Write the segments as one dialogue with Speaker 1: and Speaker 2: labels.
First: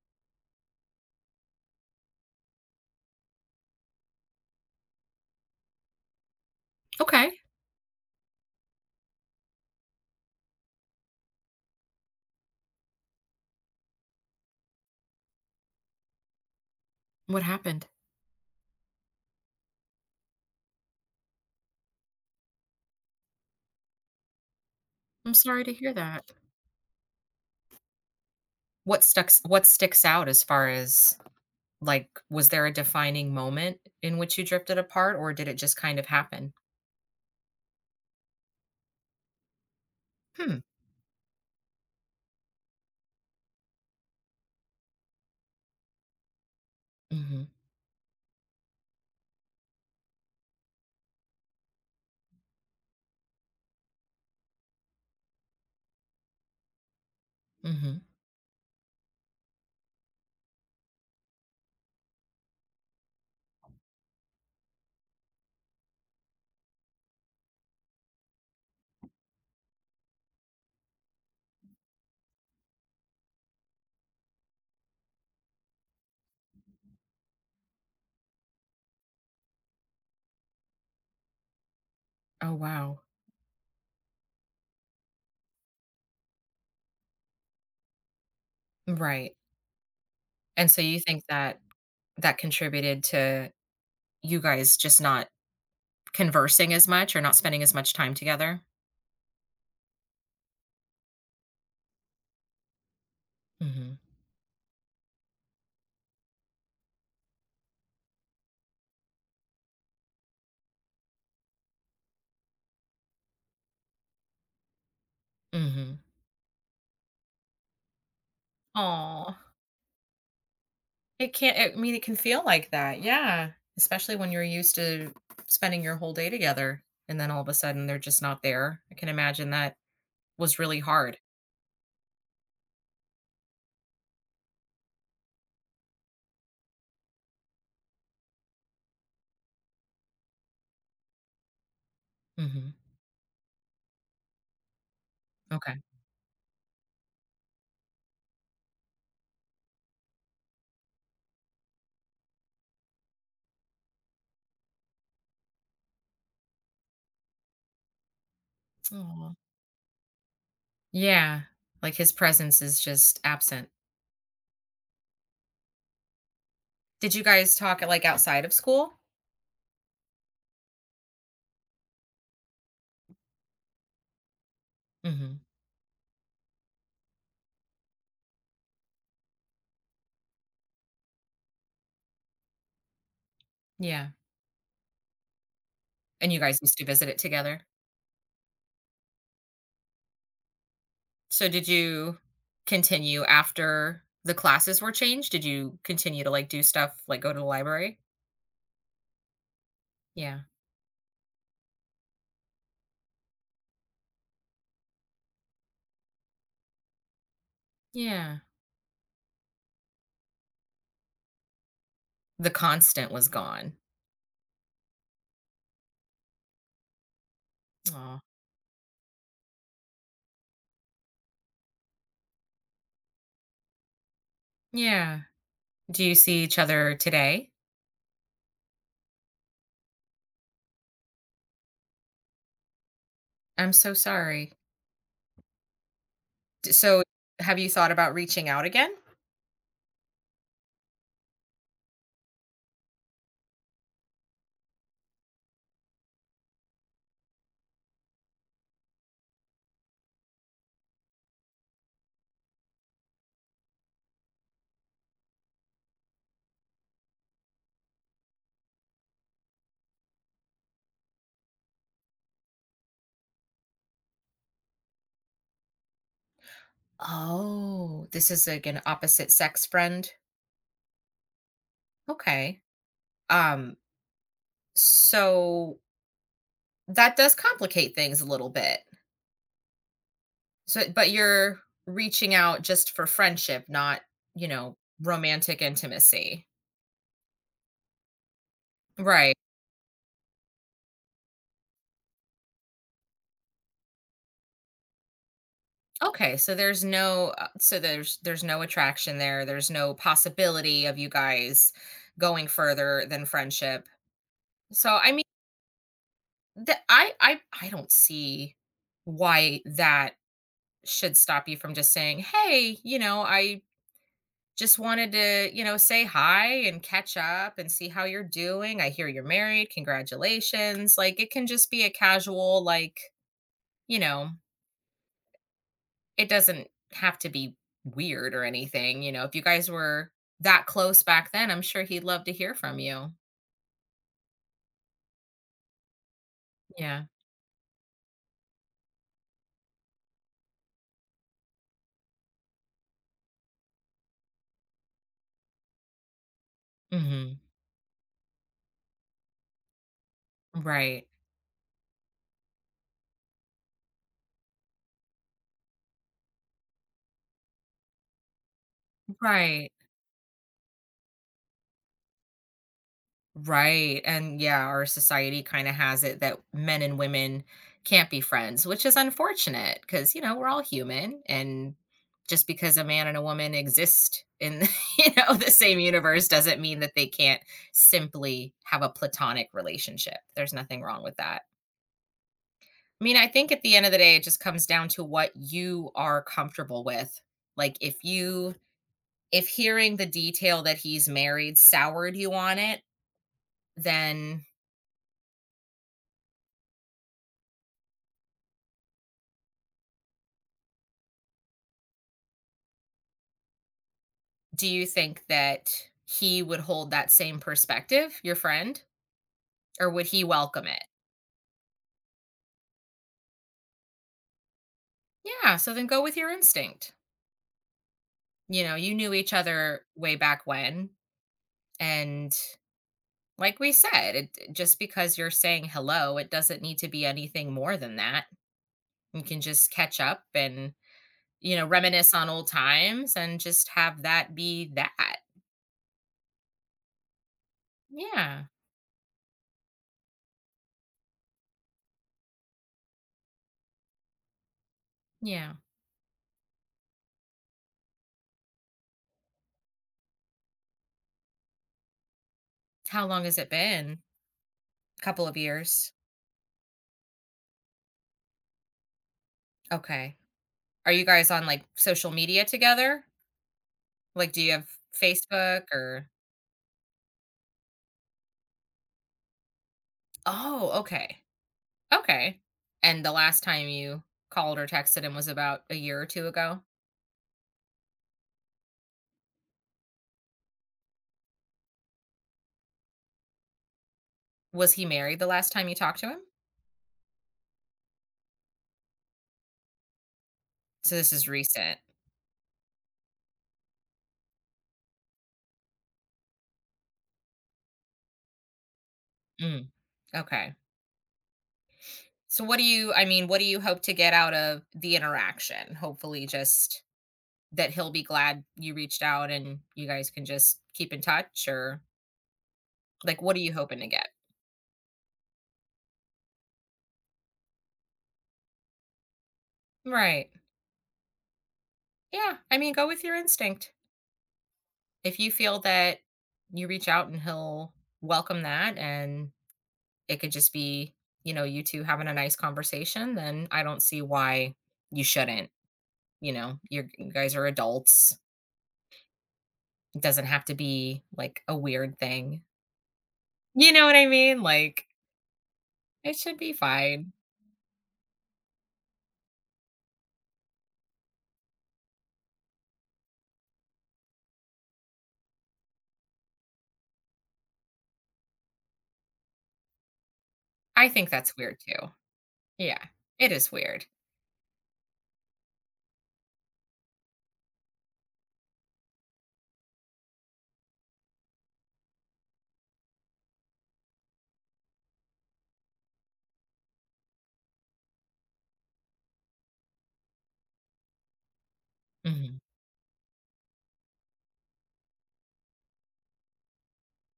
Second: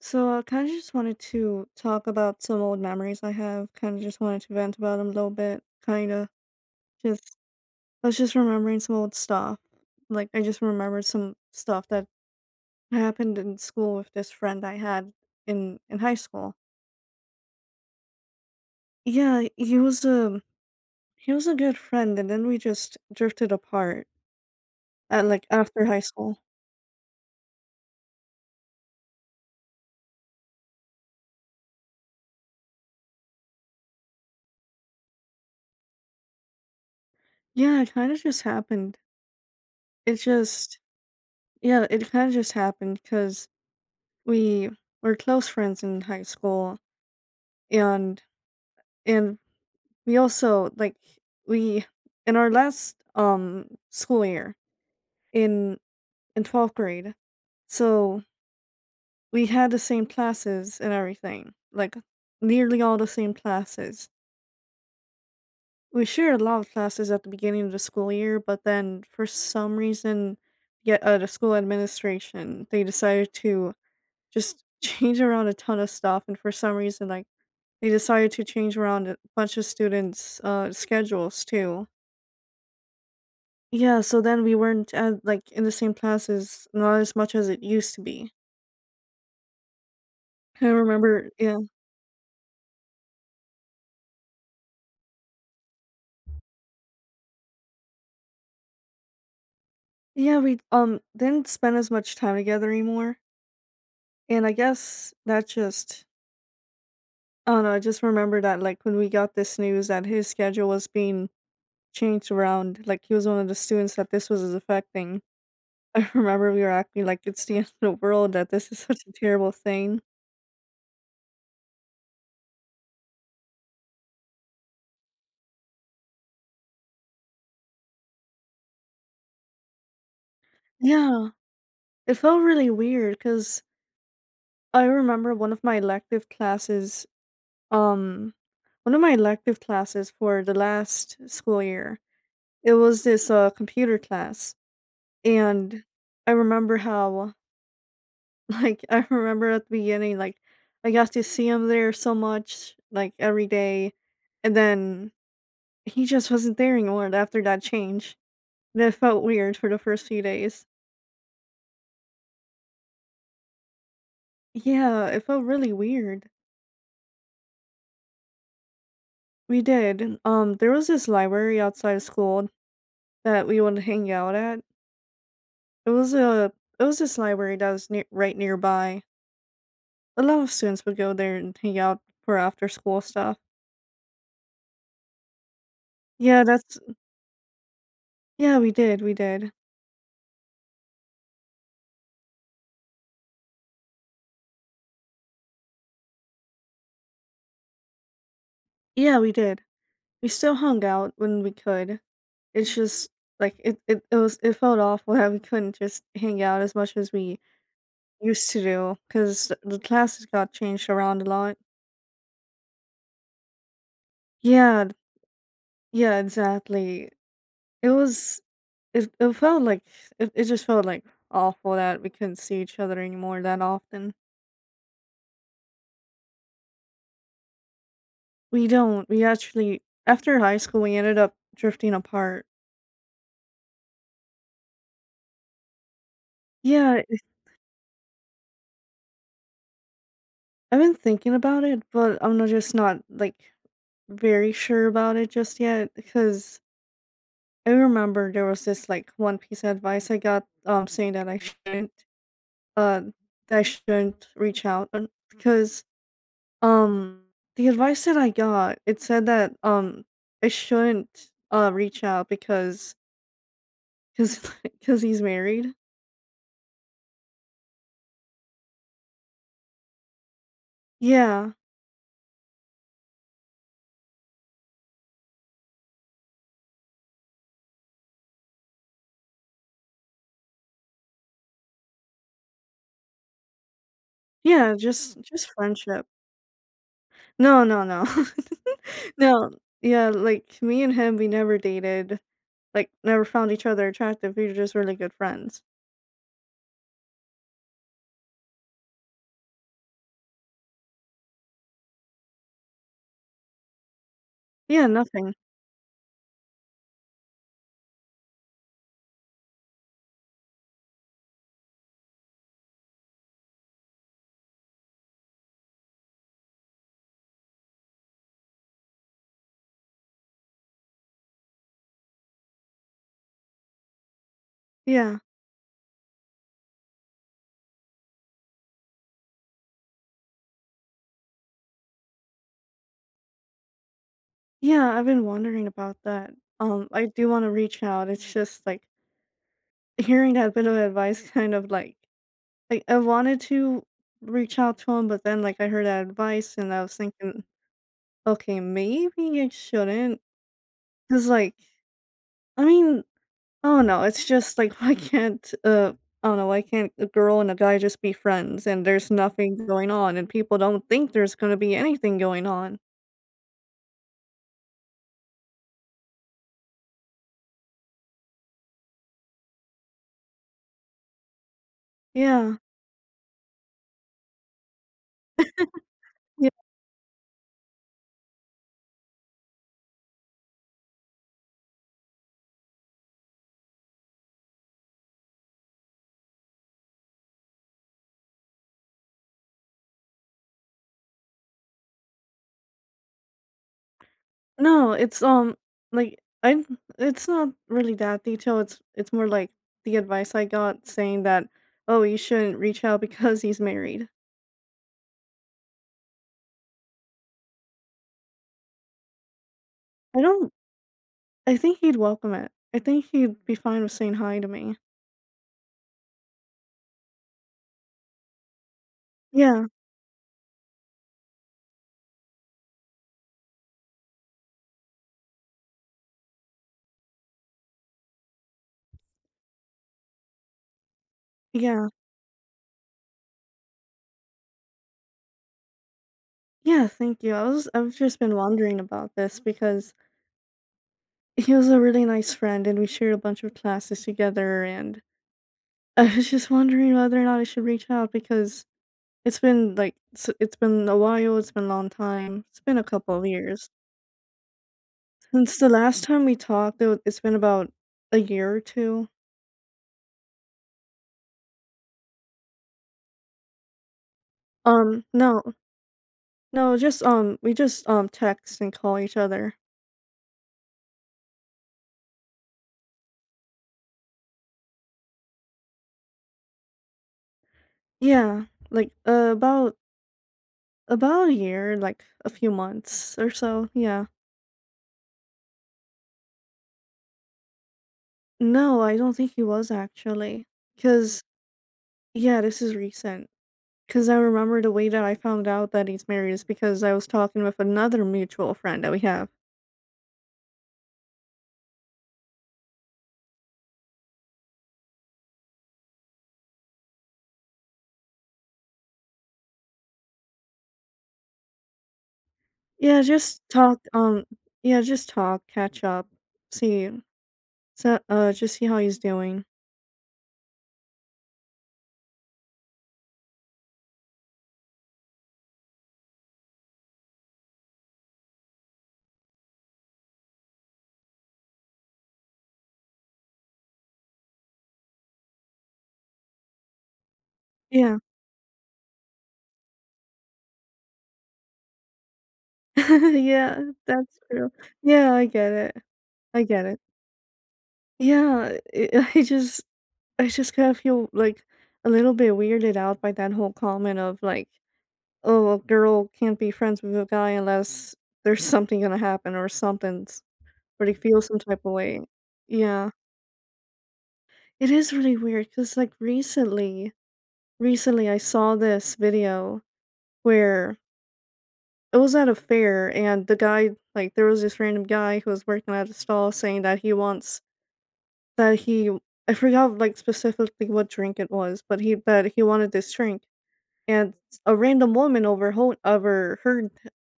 Speaker 1: So I kind of just wanted to talk about some old memories I have. Kind of just wanted to vent about them a little bit. Kind of
Speaker 2: Okay.
Speaker 1: just I was just remembering some old stuff. Like I just remembered some stuff that happened in school with this friend I had in high school.
Speaker 2: What happened?
Speaker 1: Yeah, he was a good friend, and then we just drifted apart at
Speaker 2: I'm
Speaker 1: like
Speaker 2: sorry to
Speaker 1: after
Speaker 2: hear
Speaker 1: high
Speaker 2: that.
Speaker 1: school.
Speaker 2: What sticks out as far as, like, was there a defining moment in which you drifted apart or did it just kind of happen?
Speaker 1: Yeah, it kind of just happened. It
Speaker 2: Hmm.
Speaker 1: just Yeah, it kind of just happened because we were close friends in high school
Speaker 2: Mhm.
Speaker 1: and and we also like we in our last school year in in 12th grade,
Speaker 2: Mhm.
Speaker 1: so we had the same classes and everything, like nearly all the same classes. We shared a lot of classes at the beginning of the school year, but then for some reason, yeah, the school administration, they decided to just change around a ton of stuff, and for some reason like they decided to change around a bunch of students schedules too.
Speaker 2: Oh wow.
Speaker 1: Yeah, so then we weren't at like in the same classes, not as much as it used to be.
Speaker 2: Right.
Speaker 1: I
Speaker 2: And so you think
Speaker 1: remember, yeah.
Speaker 2: that that contributed to you guys just not conversing as much or not spending as much time together?
Speaker 1: Yeah, we didn't spend as much time together anymore.
Speaker 2: Mhm.
Speaker 1: And I guess that just I don't know, I just remember that like when we got this news that his schedule was being changed around, like he was one of the students that this was affecting.
Speaker 2: Mhm.
Speaker 1: I remember we were acting like it's the end of the world, that this is such a
Speaker 2: Aw.
Speaker 1: terrible thing.
Speaker 2: It can't I mean, it can feel like that, yeah, especially when you're used to spending your whole day together, and then all of a sudden, they're just not there. I can imagine that was really hard.
Speaker 1: Yeah, it felt really weird because I remember one of my elective classes, um one of my elective classes for the last school year,
Speaker 2: Mhm,
Speaker 1: it was this computer class.
Speaker 2: okay.
Speaker 1: And I remember how like I remember at the beginning, like I got to see him there so much, like every day, and then he just wasn't there anymore after that change, and it felt
Speaker 2: Aw.
Speaker 1: weird for the first few days.
Speaker 2: Yeah, like, his presence is just absent.
Speaker 1: Yeah, it felt really weird.
Speaker 2: Did you guys talk, like, outside of school?
Speaker 1: We did, there was this library outside of school that we would hang out at.
Speaker 2: Mhm,
Speaker 1: It was a it was this library that was near, right nearby. A lot of students would go there and hang out for after school stuff.
Speaker 2: yeah, and you
Speaker 1: Yeah,
Speaker 2: guys used
Speaker 1: that's
Speaker 2: to visit it together?
Speaker 1: yeah, we did, we did.
Speaker 2: So, did you continue after the classes were changed? Did you continue to, like, do stuff, like, go to the library?
Speaker 1: Yeah, we did. We
Speaker 2: Yeah,
Speaker 1: still hung out when we could. It's just like it felt awful that we couldn't just hang out as much as we
Speaker 2: yeah.
Speaker 1: used to do because the classes got changed around a lot.
Speaker 2: The constant was gone.
Speaker 1: Yeah, th- yeah, exactly. It
Speaker 2: Aw,
Speaker 1: was it felt like it just felt like awful that we couldn't see each other anymore that often.
Speaker 2: yeah. Do you see each other today?
Speaker 1: We don't. We actually after high school, we ended up drifting apart.
Speaker 2: I'm so sorry. D so,
Speaker 1: Yeah, it's
Speaker 2: have you thought about reaching out again?
Speaker 1: I've been thinking about it, but I'm not just not, like, very sure about it just yet because I remember there was this, like, one piece of advice I got, saying uh, that I shouldn't reach out and because, um, the advice that I got, it said that, I shouldn't, reach out because because he's married.
Speaker 2: Oh, this is like an opposite sex friend?
Speaker 1: Yeah.
Speaker 2: Okay. Um, so that does complicate things a little bit. So but you're reaching out just for friendship, not, you
Speaker 1: Yeah,
Speaker 2: know,
Speaker 1: just
Speaker 2: romantic
Speaker 1: friendship.
Speaker 2: intimacy.
Speaker 1: No, no, no.
Speaker 2: Right.
Speaker 1: No. Yeah, like, me and him, we never dated, like, never found each other attractive, we were just really good friends.
Speaker 2: Okay, so there's no so there's no attraction there. There's no possibility of you guys going further than friendship.
Speaker 1: Yeah,
Speaker 2: So I mean,
Speaker 1: nothing.
Speaker 2: that I don't see why that should stop you from just saying, "Hey, you know, I just wanted to, you know, say hi and catch up and see how you're doing. I hear you're married. Congratulations." Like it can just be a casual like, you know,
Speaker 1: Yeah.
Speaker 2: It doesn't have to be weird or anything, if you guys were that close back then, I'm sure he'd love to hear from you.
Speaker 1: Yeah, I've been wondering about that.
Speaker 2: Yeah.
Speaker 1: I do wanna reach out, it's just, like, hearing that bit of advice kind of, like, I wanted to reach out to him, but then, like, I heard that advice, and I was
Speaker 2: Mhm.
Speaker 1: thinking, "Okay, maybe I shouldn't."
Speaker 2: Right.
Speaker 1: not Cause like, I mean Oh, no, it's just like, why can't, I don't know, why can't a girl and a guy just be friends and there's nothing
Speaker 2: Right.
Speaker 1: going on and people don't think there's gonna be anything going on.
Speaker 2: Right, and yeah, our society kinda has it that men and women can't be friends, which is unfortunate because we're all human, and just
Speaker 1: Yeah.
Speaker 2: because a man and a woman exist in, the same universe
Speaker 1: Yeah.
Speaker 2: doesn't mean that they can't simply have a platonic relationship. There's nothing wrong with that. I mean, I think at the end of the day, it just comes down to what you are comfortable with. Like if hearing the detail that he's married soured you on it, then
Speaker 1: No, it's, like, I it's not really that detailed, it's more like the advice I got saying that, "Oh, you shouldn't reach out because he's married."
Speaker 2: do you think that he would hold that same perspective, your friend, or would
Speaker 1: I
Speaker 2: he
Speaker 1: don't
Speaker 2: welcome it?
Speaker 1: I think he'd welcome it. I think he'd be fine with saying hi to me.
Speaker 2: Yeah, so then go with your instinct. You know, you knew each
Speaker 1: Yeah.
Speaker 2: other way back when and like we said, just because you're saying hello, it doesn't need to be anything more than that. You can just catch up and
Speaker 1: Yeah.
Speaker 2: reminisce on old times and just have that be that.
Speaker 1: Yeah, thank you. I was I've just been
Speaker 2: Yeah.
Speaker 1: wondering about this because he was a really nice friend, and we shared a bunch of classes together, and
Speaker 2: Yeah.
Speaker 1: I was just wondering whether or not I should reach out because it's been a while, it's been a long time, it's been a
Speaker 2: How
Speaker 1: couple
Speaker 2: long
Speaker 1: of
Speaker 2: has it
Speaker 1: years.
Speaker 2: been? Couple of
Speaker 1: Since the
Speaker 2: years.
Speaker 1: last time we talked, though, it's been about a year or two.
Speaker 2: Okay. Are you guys on like social media together? Like, do you have
Speaker 1: No,
Speaker 2: Facebook or?
Speaker 1: no, just, we just, text and call each other.
Speaker 2: Oh, okay. Okay. And the last time you called or texted him was about a year or two ago?
Speaker 1: Yeah, like, about a year, like, a few months or so, yeah.
Speaker 2: Was he married the last time you talked to him?
Speaker 1: No, I don't think he was actually
Speaker 2: So this
Speaker 1: because
Speaker 2: is recent.
Speaker 1: yeah, this is recent. 'Cause I remember the way that I found out that he's married is because I was talking with another mutual friend that we have.
Speaker 2: Mm, okay. So what do I mean, what do you hope to get out of the interaction? Hopefully just that he'll be glad you reached out and you guys can just keep in touch or
Speaker 1: Yeah,
Speaker 2: like what are
Speaker 1: just
Speaker 2: you hoping
Speaker 1: talk,
Speaker 2: to get?
Speaker 1: um yeah, just talk, catch up, see so, just see how he's doing.
Speaker 2: Right. Yeah. I mean, go with your instinct. If you feel that you reach out and he'll welcome that and it could just be, you two having a nice conversation, then I don't see why you shouldn't. You guys are
Speaker 1: Yeah.
Speaker 2: adults. It doesn't have to be like a weird thing.
Speaker 1: Yeah,
Speaker 2: You know what I
Speaker 1: that's
Speaker 2: mean?
Speaker 1: true.
Speaker 2: Like
Speaker 1: Yeah, I get it.
Speaker 2: it should
Speaker 1: I
Speaker 2: be
Speaker 1: get it.
Speaker 2: fine.
Speaker 1: Yeah, it I just I just kinda feel, like, a little bit weirded out by that whole comment of, like, "Oh, a girl can't be friends with a guy unless there's something gonna happen or something." But
Speaker 2: I
Speaker 1: they
Speaker 2: think
Speaker 1: feel
Speaker 2: that's
Speaker 1: some
Speaker 2: weird
Speaker 1: type of
Speaker 2: too.
Speaker 1: way.
Speaker 2: Yeah.
Speaker 1: Yeah.
Speaker 2: It is weird.
Speaker 1: It is really weird. Cause like, recently, I saw this video where it was at a fair and the guy like, there was this random guy who was working at a stall saying that he wants that he I forgot, like, specifically what drink it was, but he that
Speaker 2: Mhm.
Speaker 1: he wanted this drink, and a random woman overho overheard,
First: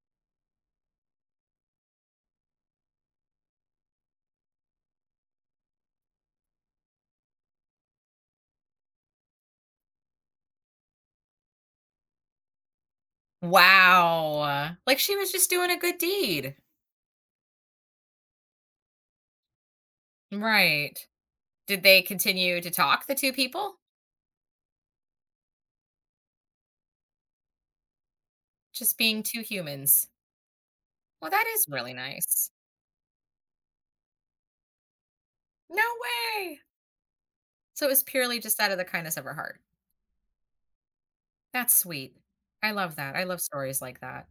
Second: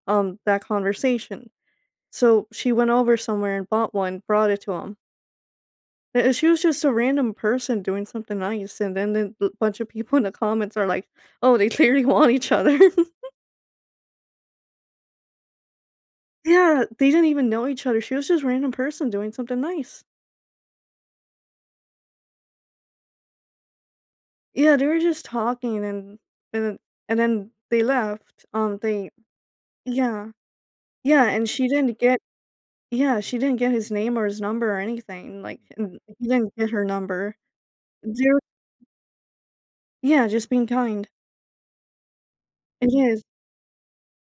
Speaker 1: that conversation. So, she went over somewhere and bought one, brought it to him. She was just a random person doing something nice, and then a bunch of people in the comments are like, "Oh, they clearly want each other."
Speaker 2: Wow. Like she was just doing a good deed.
Speaker 1: Yeah, they didn't even know each other. She was just a random person doing something nice.
Speaker 2: Right. Did they continue to talk, the 2 people?
Speaker 1: Yeah, they were just talking and and then they left.
Speaker 2: Just
Speaker 1: They
Speaker 2: being 2 humans.
Speaker 1: yeah. Yeah,
Speaker 2: Well, that
Speaker 1: and
Speaker 2: is
Speaker 1: she
Speaker 2: really
Speaker 1: didn't get
Speaker 2: nice.
Speaker 1: yeah, she didn't get his name or his number or anything, like,
Speaker 2: No
Speaker 1: and he didn't
Speaker 2: way.
Speaker 1: get her number.
Speaker 2: So it was
Speaker 1: They
Speaker 2: purely
Speaker 1: were
Speaker 2: just out of the kindness of her heart.
Speaker 1: yeah, just being kind.
Speaker 2: That's sweet. I
Speaker 1: It
Speaker 2: love that.
Speaker 1: is.
Speaker 2: I love stories like that.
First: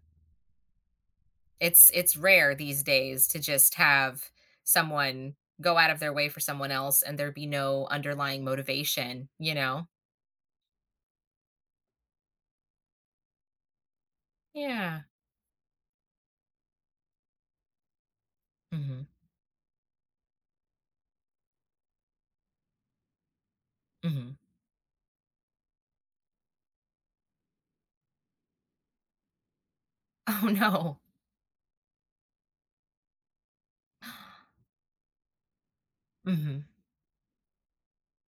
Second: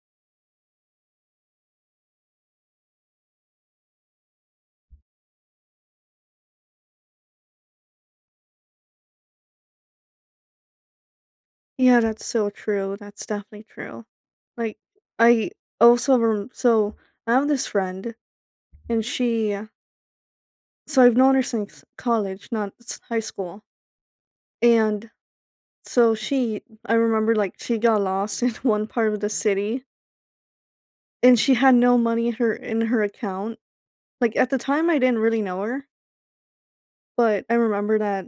Speaker 2: It's rare these days to just have someone go out of their way for someone else and there be no underlying motivation, you know?
Speaker 1: Yeah, that's so true, that's definitely true. Like,
Speaker 2: Yeah.
Speaker 1: I also rem so, I have this friend, and
Speaker 2: Mhm.
Speaker 1: she so I've known her since college, not s high school,
Speaker 2: Mhm.
Speaker 1: and so she I remember, like, she got lost in one part of the city,
Speaker 2: Oh, no.
Speaker 1: and she had no money in her account. Like, at the time, I didn't really know her,
Speaker 2: Mhm.
Speaker 1: but I remember that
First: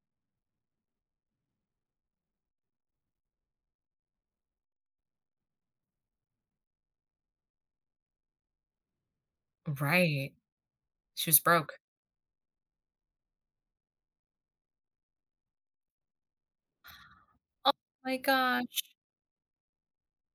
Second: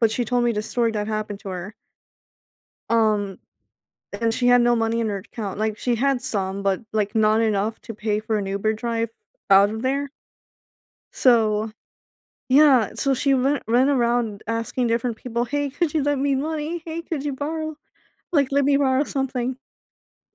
Speaker 1: but she told me the story that happened to her. Um And she had no money in her account, like, she had some, but, like, not enough to pay for an Uber drive out of there.
Speaker 2: Right. She was
Speaker 1: So
Speaker 2: broke.
Speaker 1: yeah, so she went ran around asking different people, "Hey, could you lend me money? Hey, could you
Speaker 2: Oh
Speaker 1: borrow
Speaker 2: my
Speaker 1: like, let me
Speaker 2: gosh.
Speaker 1: borrow something.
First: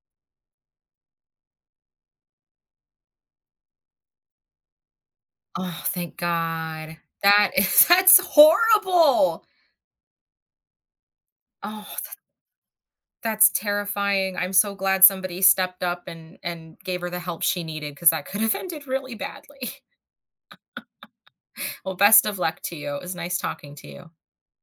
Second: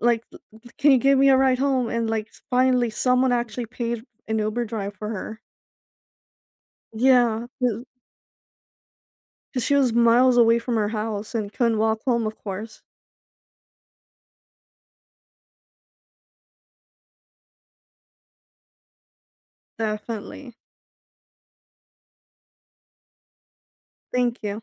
Speaker 1: Like, l can you give me a ride home?" And, like, finally, someone actually paid an Uber drive for her.
Speaker 2: Oh, thank God.
Speaker 1: Yeah,
Speaker 2: That is
Speaker 1: because
Speaker 2: that's horrible.
Speaker 1: she was miles away from her house and couldn't
Speaker 2: Oh,
Speaker 1: walk
Speaker 2: th
Speaker 1: home, of course.
Speaker 2: that's terrifying. I'm so glad somebody stepped up and gave her the help she needed because that could have ended really badly.
Speaker 1: Definitely.
Speaker 2: Well, best of luck to you. It was nice talking to you.
Speaker 1: Thank you.